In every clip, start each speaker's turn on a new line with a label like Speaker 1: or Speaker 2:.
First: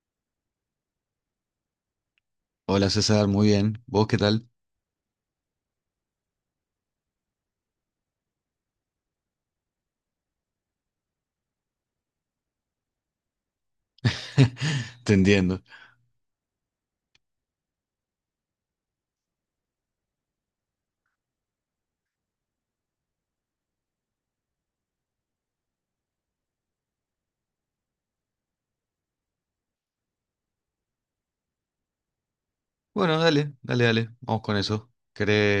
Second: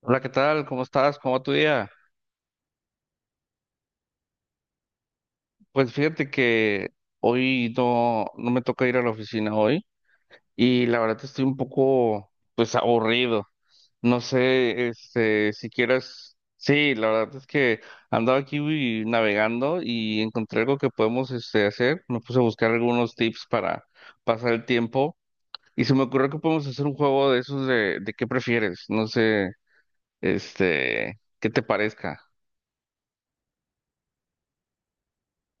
Speaker 1: Hola, ¿qué tal? ¿Cómo estás? ¿Cómo va tu día?
Speaker 2: Hola César, muy bien. ¿Vos qué tal?
Speaker 1: Pues fíjate que hoy no me toca ir a la oficina hoy y la verdad estoy un poco, pues, aburrido. No sé,
Speaker 2: Te entiendo.
Speaker 1: si quieras... Sí, la verdad es que andaba aquí uy, navegando y encontré algo que podemos, hacer. Me puse a buscar algunos tips para pasar el tiempo y se me ocurrió que podemos hacer un juego de esos de qué prefieres. No sé, qué te parezca.
Speaker 2: Bueno, dale, dale, dale. Vamos con eso.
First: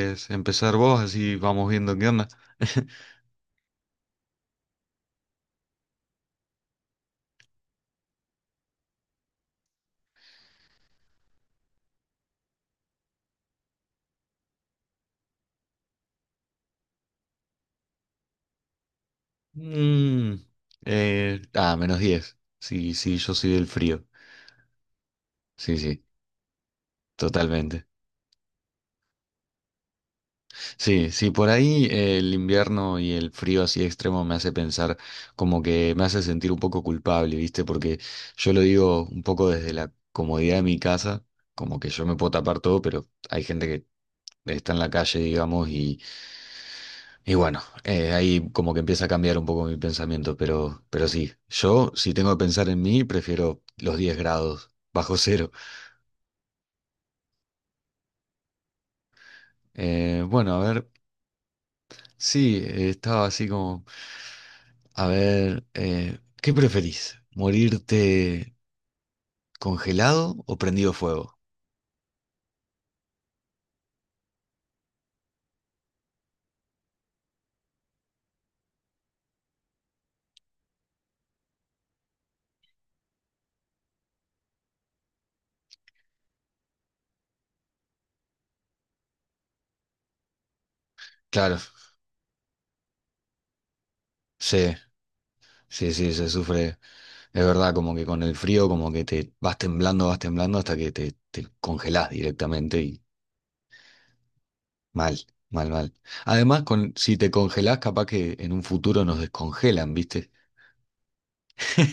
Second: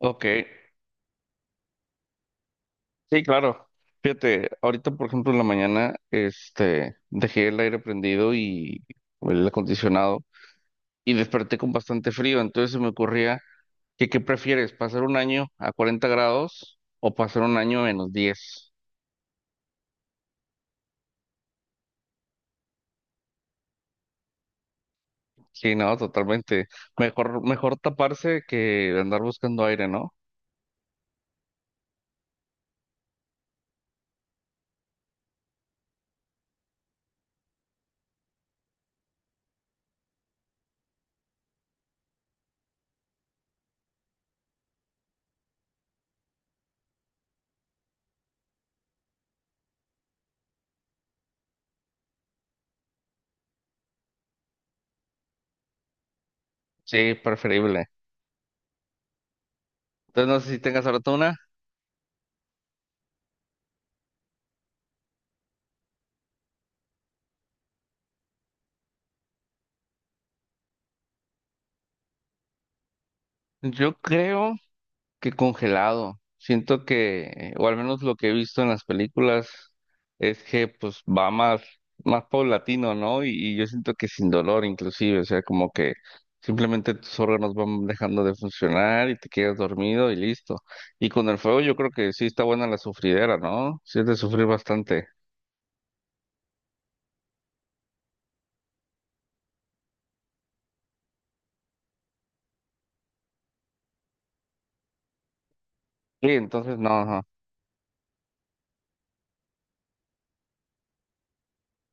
Speaker 1: Ok.
Speaker 2: empezar vos? Así vamos viendo qué onda.
Speaker 1: Sí, claro. Fíjate, ahorita, por ejemplo, en la mañana, dejé el aire prendido y o el acondicionado y desperté con bastante frío. Entonces se me ocurría que, ¿qué prefieres? ¿Pasar un año a 40 grados o pasar un año a -10?
Speaker 2: Mm, menos 10. Sí, sí, yo soy del frío.
Speaker 1: Sí,
Speaker 2: Sí,
Speaker 1: no,
Speaker 2: sí,
Speaker 1: totalmente. Mejor, mejor
Speaker 2: totalmente.
Speaker 1: taparse que andar buscando aire, ¿no?
Speaker 2: Sí, sí, por ahí el invierno y el frío así extremo me hace pensar como que me hace sentir un poco culpable, ¿viste? Porque yo lo digo un poco desde la comodidad de mi casa, como que yo me puedo tapar todo, pero hay gente que está en la calle, digamos, y bueno, ahí como que empieza a cambiar un poco mi pensamiento, pero sí, yo si tengo que pensar en mí, prefiero los 10 grados bajo cero.
Speaker 1: Sí, preferible.
Speaker 2: Eh,
Speaker 1: Entonces, no sé
Speaker 2: bueno,
Speaker 1: si
Speaker 2: a
Speaker 1: tengas
Speaker 2: ver,
Speaker 1: ahora tú una.
Speaker 2: sí, estaba así como, a ver, ¿qué preferís? ¿Morirte congelado o prendido fuego?
Speaker 1: Yo creo que congelado. Siento que, o al menos lo que he visto en las películas, es que pues va más, más paulatino, ¿no? Y yo siento que sin dolor inclusive, o sea, como que simplemente tus órganos van dejando de funcionar y te quedas dormido y listo. Y con el
Speaker 2: Claro,
Speaker 1: fuego yo creo que sí está buena la sufridera, ¿no? Sí es de sufrir
Speaker 2: sí.
Speaker 1: bastante.
Speaker 2: Sí, sí, se sufre, es verdad, como que con el frío, como que te vas temblando hasta que te congelás directamente. Mal, mal, mal.
Speaker 1: Sí,
Speaker 2: Además,
Speaker 1: entonces no,
Speaker 2: si
Speaker 1: no.
Speaker 2: te congelás, capaz que en un futuro nos descongelan, ¿viste?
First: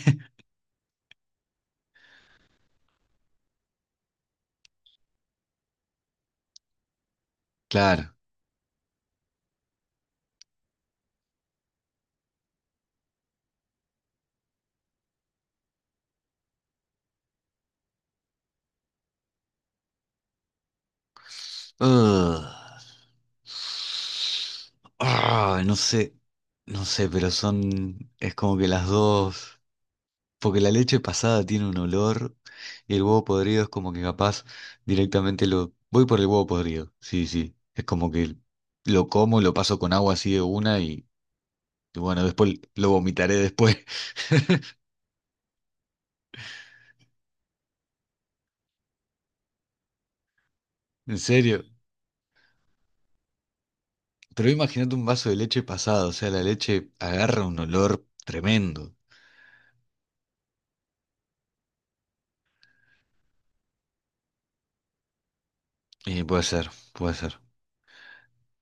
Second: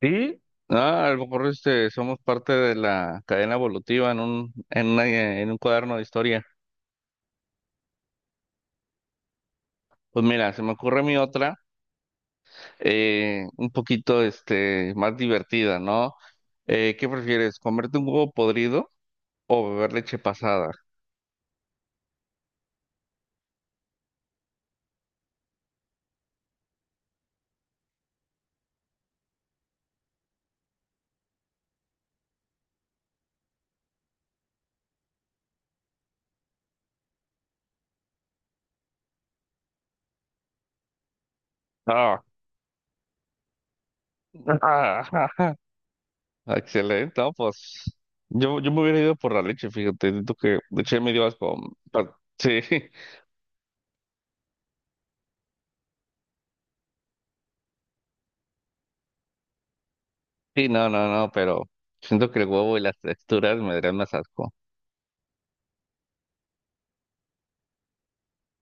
Speaker 1: Sí, ah, a lo mejor somos parte de la cadena evolutiva en un cuaderno de historia.
Speaker 2: Claro.
Speaker 1: Pues mira, se me ocurre mi otra. Un poquito más divertida, ¿no? ¿Qué prefieres, comerte un huevo podrido o beber leche pasada?
Speaker 2: Ugh. No sé, no sé, pero son, es como que las dos, porque la leche pasada tiene un olor y el huevo podrido es como que capaz directamente voy por el huevo podrido, sí, sí, es como que lo como, lo paso con agua así de una y
Speaker 1: Ah,
Speaker 2: bueno, después lo vomitaré después.
Speaker 1: excelente, ¿no? Pues yo me hubiera ido por la leche, fíjate, siento que leche me
Speaker 2: En
Speaker 1: dio asco.
Speaker 2: serio.
Speaker 1: Sí,
Speaker 2: Pero imagínate un vaso de leche pasado, o sea, la leche agarra un olor tremendo.
Speaker 1: sí, no, no, no, pero siento que el huevo y las texturas me darían más asco.
Speaker 2: Y puede ser, puede ser.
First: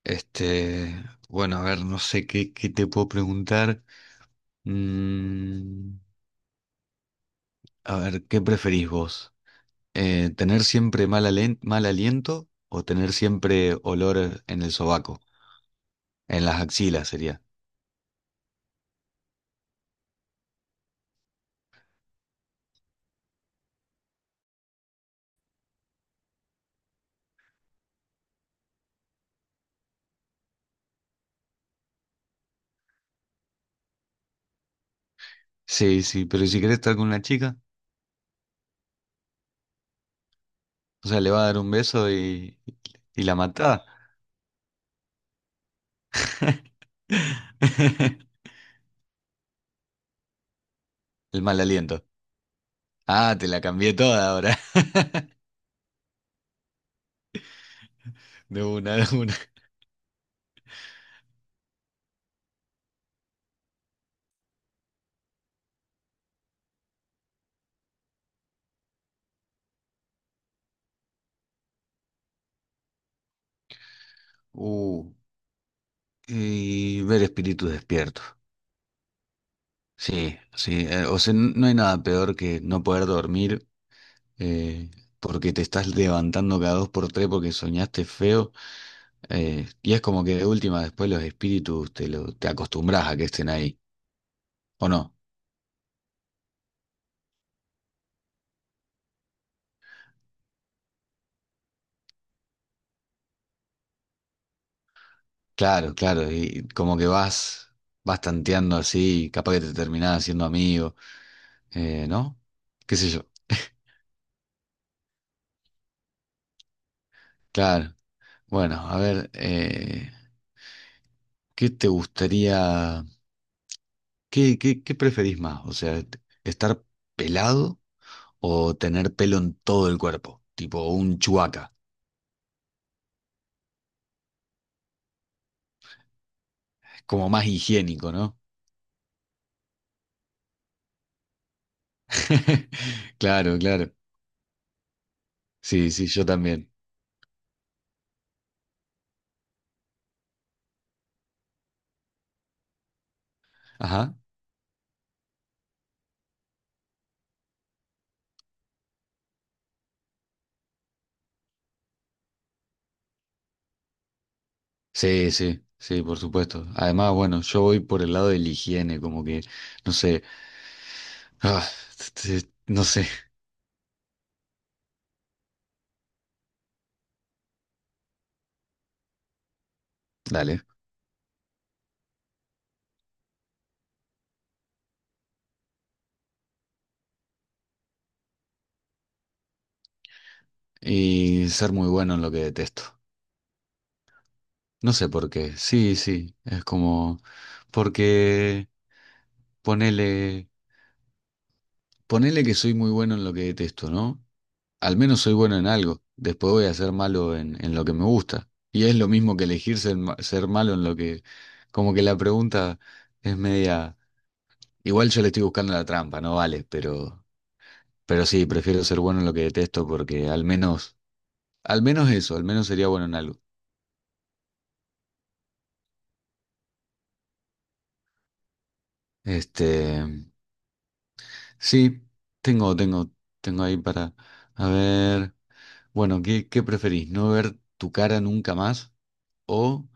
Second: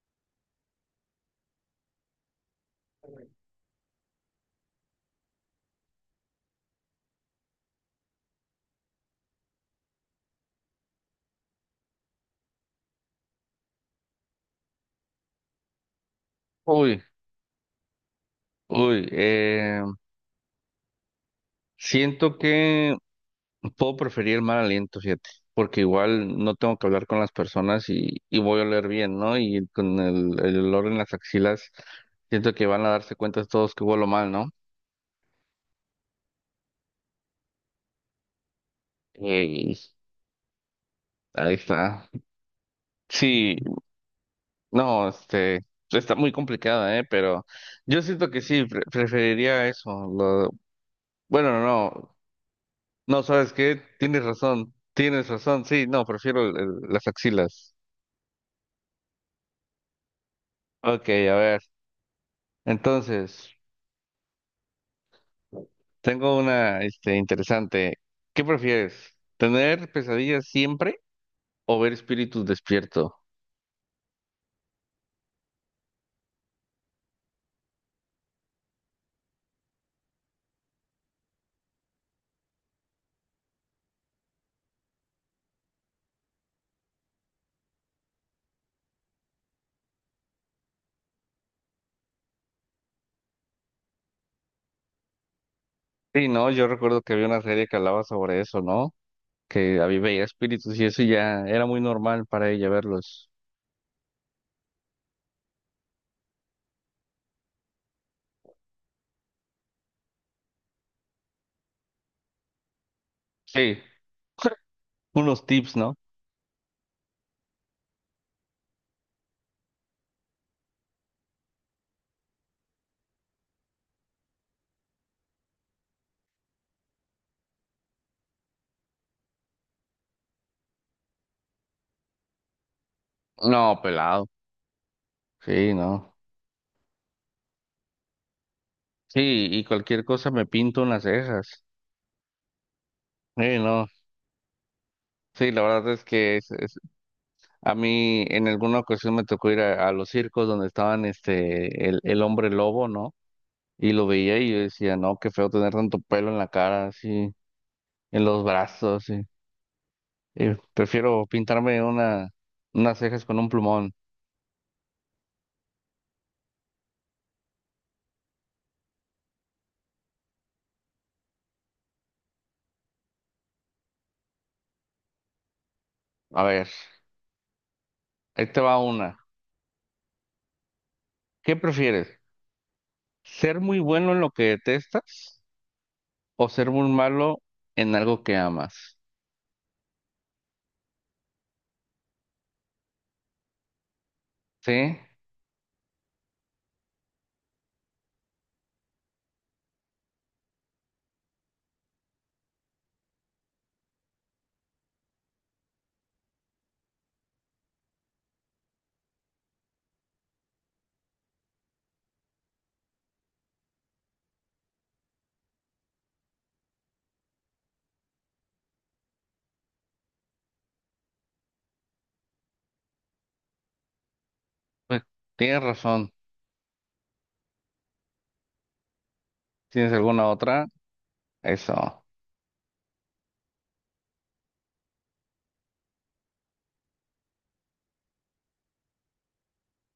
Speaker 2: Este, bueno, a ver, no sé qué te puedo preguntar. Mm, a ver, ¿qué preferís vos? ¿Tener siempre mal aliento o tener siempre olor en el sobaco? En las
Speaker 1: Uy,
Speaker 2: axilas sería.
Speaker 1: uy, siento que puedo preferir mal aliento, fíjate, porque igual no tengo que hablar con las personas y voy a oler bien, ¿no? Y con el olor en las axilas, siento que van a darse cuenta todos que huelo mal, ¿no?
Speaker 2: Sí, sí, pero ¿y si querés estar con una chica,
Speaker 1: Ey,
Speaker 2: o sea, le va a
Speaker 1: ahí
Speaker 2: dar un
Speaker 1: está.
Speaker 2: beso y la
Speaker 1: Sí,
Speaker 2: matá?
Speaker 1: no, está muy complicada, ¿eh? Pero yo siento que sí, preferiría eso. lo-
Speaker 2: El mal
Speaker 1: bueno,
Speaker 2: aliento.
Speaker 1: no, no,
Speaker 2: Ah, te
Speaker 1: ¿sabes
Speaker 2: la
Speaker 1: qué?
Speaker 2: cambié toda ahora.
Speaker 1: Tienes razón, sí, no, prefiero las axilas.
Speaker 2: De una, de una.
Speaker 1: Ok, a ver, entonces. Tengo una, interesante. ¿Qué prefieres? ¿Tener pesadillas siempre o ver espíritus despierto?
Speaker 2: Uh, y ver espíritus despiertos. Sí, sí. O sea, no hay nada peor que no poder dormir, eh, porque te estás levantando cada dos por tres porque soñaste feo. Y es como que de última, después los espíritus te acostumbras a que estén ahí. ¿O no?
Speaker 1: Sí, no, yo recuerdo que había una serie que hablaba sobre eso, ¿no? Que había veía espíritus y eso ya era muy normal para ella verlos.
Speaker 2: Claro, claro. Y como que vas tanteando así, y capaz que te terminás haciendo amigo, ¿no? ¿Qué sé yo?
Speaker 1: Sí, unos tips, ¿no?
Speaker 2: Claro. Bueno, a ver. ¿Qué te gustaría, qué preferís más? O sea, ¿estar pelado o tener pelo en todo el cuerpo? Tipo un chuaca.
Speaker 1: No, pelado. Sí, no.
Speaker 2: Es como más higiénico, ¿no?
Speaker 1: Sí, y cualquier cosa me pinto unas cejas. Sí,
Speaker 2: Claro,
Speaker 1: no.
Speaker 2: claro.
Speaker 1: Sí, la
Speaker 2: Sí,
Speaker 1: verdad es
Speaker 2: sí, yo
Speaker 1: que
Speaker 2: también.
Speaker 1: a mí en alguna ocasión me tocó ir a los circos donde estaban el hombre lobo, ¿no? Y lo
Speaker 2: Ajá.
Speaker 1: veía y yo decía, no, qué feo tener tanto pelo en la cara, así, en los brazos, así. Prefiero pintarme unas cejas con un plumón.
Speaker 2: Sí, sí, sí, por supuesto. Además, bueno, yo voy por el lado de la higiene, como que, no sé, ah, no sé,
Speaker 1: A ver, ahí te va una.
Speaker 2: dale.
Speaker 1: ¿Qué prefieres? ¿Ser muy bueno en lo que detestas o ser muy malo en algo que amas?
Speaker 2: Y ser muy bueno en lo que detesto. No
Speaker 1: Sí,
Speaker 2: sé por qué. Sí, sí, es como... Porque ponele, ponele que soy muy bueno en lo que detesto, ¿no? Al menos soy bueno en algo. Después voy a ser malo en lo que me gusta. Y es lo mismo que elegir ser malo en lo que... Como que la pregunta es media... Igual yo le estoy buscando la trampa, no vale, pero sí, prefiero ser bueno en lo que detesto porque al menos eso, al menos sería bueno en algo.
Speaker 1: pues tienes razón.
Speaker 2: Este,
Speaker 1: ¿Tienes alguna otra?
Speaker 2: sí,
Speaker 1: Eso.
Speaker 2: tengo, tengo, tengo ahí para... A ver, bueno, ¿qué preferís? ¿No ver tu cara nunca más? O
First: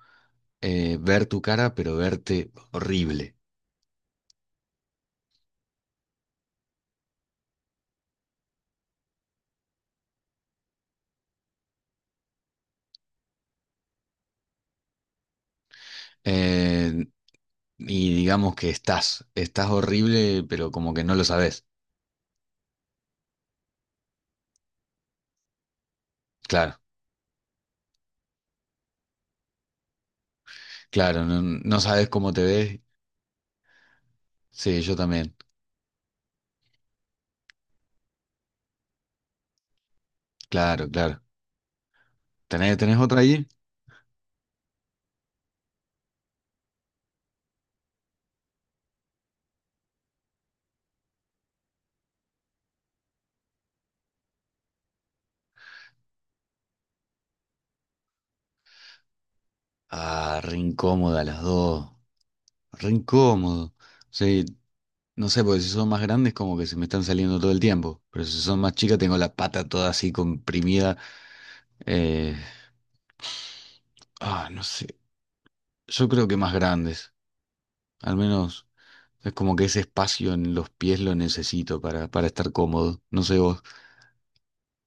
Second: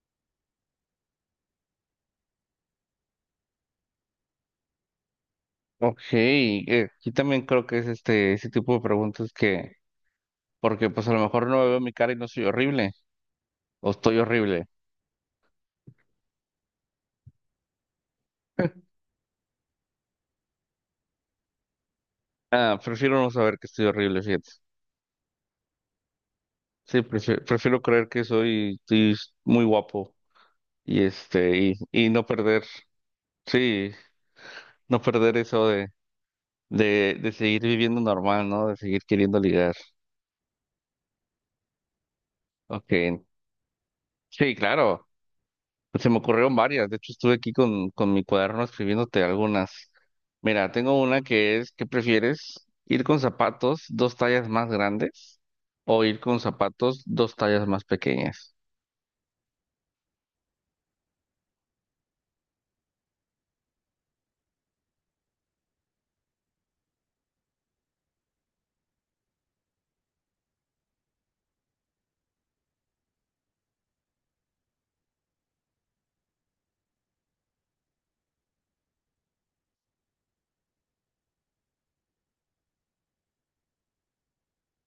Speaker 2: ver tu cara, pero verte horrible.
Speaker 1: Ok, aquí también creo que es ese tipo de preguntas que, porque pues a lo mejor no veo mi cara y no soy horrible, o estoy horrible.
Speaker 2: Eh, y digamos que estás horrible, pero como que no lo sabes.
Speaker 1: Ah, prefiero no saber que estoy horrible, fíjate.
Speaker 2: Claro,
Speaker 1: Sí, prefiero, prefiero creer que soy, estoy muy guapo y
Speaker 2: claro, no,
Speaker 1: este, y,
Speaker 2: no sabes
Speaker 1: y no
Speaker 2: cómo te
Speaker 1: perder,
Speaker 2: ves.
Speaker 1: sí,
Speaker 2: Sí, yo
Speaker 1: no
Speaker 2: también.
Speaker 1: perder eso de seguir viviendo normal, ¿no? De seguir queriendo ligar.
Speaker 2: Claro, claro. ¿Tenés otra
Speaker 1: Ok.
Speaker 2: ahí?
Speaker 1: Sí, claro. Pues se me ocurrieron varias. De hecho, estuve aquí con mi cuaderno escribiéndote algunas. Mira, tengo una que es, ¿qué prefieres? ¿Ir con zapatos 2 tallas más grandes o ir con zapatos 2 tallas más pequeñas?
Speaker 2: Ah, re incómoda las dos. Re incómodo. Sí, no sé, porque si son más grandes, como que se me están saliendo todo el tiempo. Pero si son más chicas, tengo la pata toda así comprimida. Eh, no sé. Yo creo que más grandes. Al menos. Es como que ese espacio en los pies lo necesito para, estar cómodo. No sé vos.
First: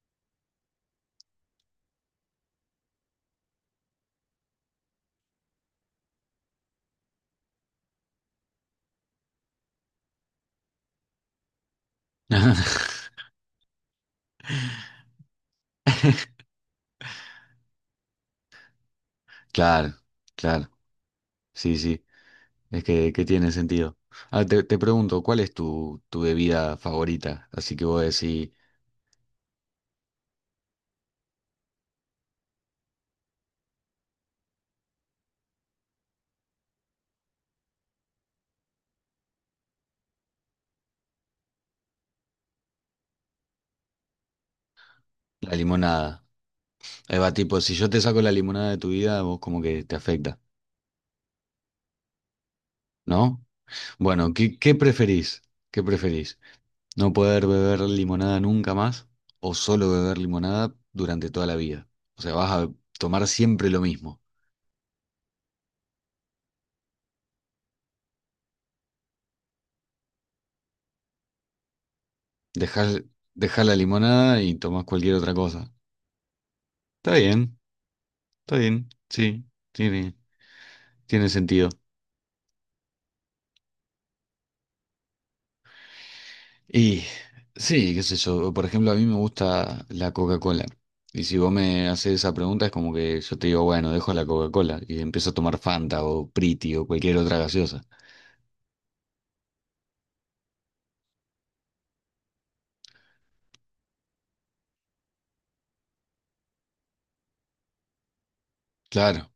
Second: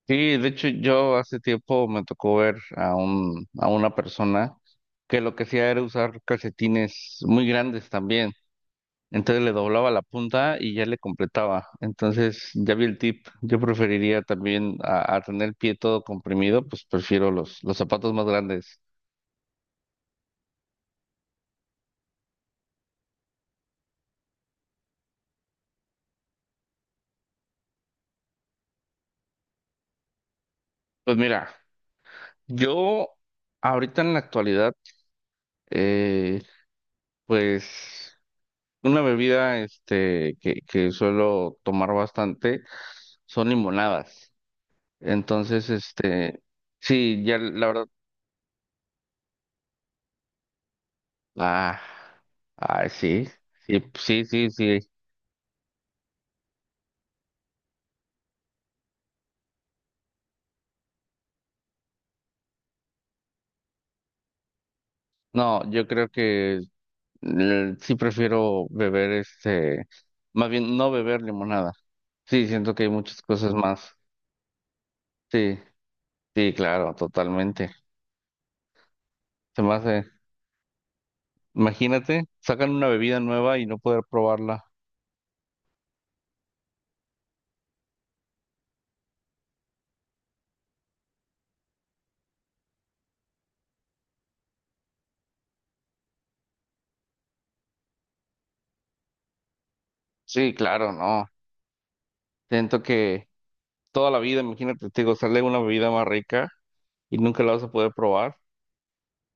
Speaker 1: Sí, de hecho yo hace tiempo me tocó ver a un, a una persona que lo que hacía era usar calcetines muy grandes también. Entonces le doblaba la punta y ya le completaba. Entonces ya vi el tip. Yo preferiría también a tener el pie todo comprimido, pues prefiero los zapatos más grandes.
Speaker 2: Claro, claro. Sí, sí. Es que tiene sentido. Ah, te pregunto, ¿cuál es tu bebida favorita? Así que vos decís
Speaker 1: Pues mira, yo ahorita en la actualidad, eh, pues una bebida que suelo tomar bastante son limonadas.
Speaker 2: la
Speaker 1: Entonces,
Speaker 2: limonada. Ahí
Speaker 1: sí,
Speaker 2: va,
Speaker 1: ya
Speaker 2: tipo,
Speaker 1: la
Speaker 2: si
Speaker 1: verdad,
Speaker 2: yo te saco la limonada de tu vida, vos como que te afecta,
Speaker 1: ah, ah, sí,
Speaker 2: ¿no?
Speaker 1: sí, sí,
Speaker 2: Bueno,
Speaker 1: sí,
Speaker 2: ¿qué
Speaker 1: sí.
Speaker 2: preferís? ¿Qué preferís? ¿No poder beber limonada nunca más o solo beber limonada durante toda la vida? O sea, vas a tomar siempre lo mismo.
Speaker 1: No, yo creo que sí prefiero beber más bien no beber limonada. Sí, siento que hay
Speaker 2: Dejar,
Speaker 1: muchas cosas
Speaker 2: dejar la
Speaker 1: más.
Speaker 2: limonada y tomás cualquier otra
Speaker 1: Sí,
Speaker 2: cosa.
Speaker 1: sí, claro,
Speaker 2: Está bien,
Speaker 1: totalmente.
Speaker 2: está bien, sí,
Speaker 1: Se me hace,
Speaker 2: tiene, tiene sentido.
Speaker 1: imagínate, sacan una bebida nueva y no poder probarla.
Speaker 2: Y sí, qué sé yo, por ejemplo, a mí me gusta la Coca-Cola. Y si vos me haces esa pregunta, es como que yo te digo, bueno, dejo la Coca-Cola y empiezo a tomar Fanta o Priti o cualquier otra gaseosa.
Speaker 1: Sí, claro, no. Siento que toda la vida, imagínate, te digo, sale una bebida más rica y nunca la vas a poder probar.
Speaker 2: Claro,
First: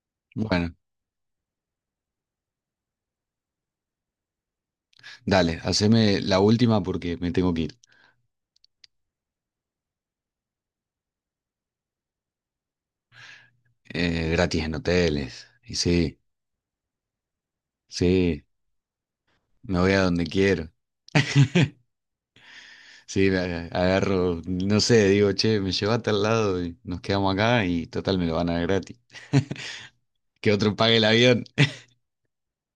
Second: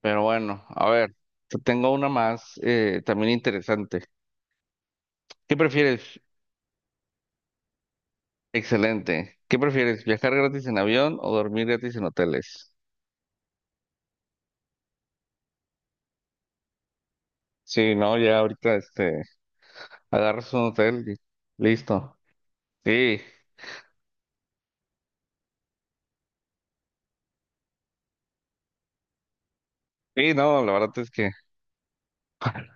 Speaker 1: Pero bueno,
Speaker 2: bueno,
Speaker 1: a ver, te tengo una más también interesante. ¿Qué
Speaker 2: dale,
Speaker 1: prefieres?
Speaker 2: haceme la última porque me tengo que ir.
Speaker 1: Excelente. ¿Qué prefieres? ¿Viajar gratis en avión o dormir gratis en hoteles?
Speaker 2: Gratis en hoteles. Y sí,
Speaker 1: Sí, no, ya
Speaker 2: sí,
Speaker 1: ahorita
Speaker 2: me voy a donde
Speaker 1: agarras un
Speaker 2: quiero.
Speaker 1: hotel y listo. Sí,
Speaker 2: Sí, agarro, no sé, digo, che, me lleva a tal lado y nos quedamos acá y total me lo van a dar gratis.
Speaker 1: sí,
Speaker 2: Que
Speaker 1: no, la
Speaker 2: otro pague
Speaker 1: verdad
Speaker 2: el
Speaker 1: es que,
Speaker 2: avión.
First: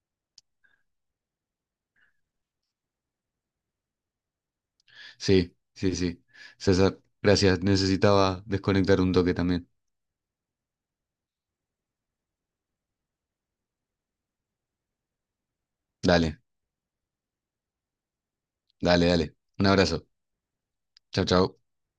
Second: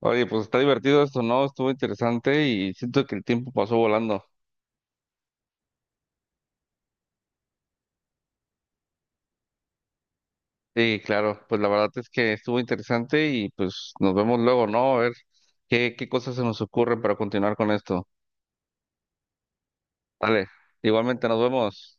Speaker 1: oye, pues está divertido esto, ¿no? Estuvo interesante y siento que el tiempo pasó volando.
Speaker 2: Sí, sí, sí. César, gracias. Necesitaba desconectar un toque también.
Speaker 1: Sí, claro, pues la verdad es que estuvo interesante y pues nos vemos luego, ¿no? A ver qué, qué cosas
Speaker 2: Dale,
Speaker 1: se nos ocurren para continuar con esto.
Speaker 2: dale, dale. Un abrazo.
Speaker 1: Dale,
Speaker 2: Chau,
Speaker 1: igualmente nos
Speaker 2: chau.
Speaker 1: vemos.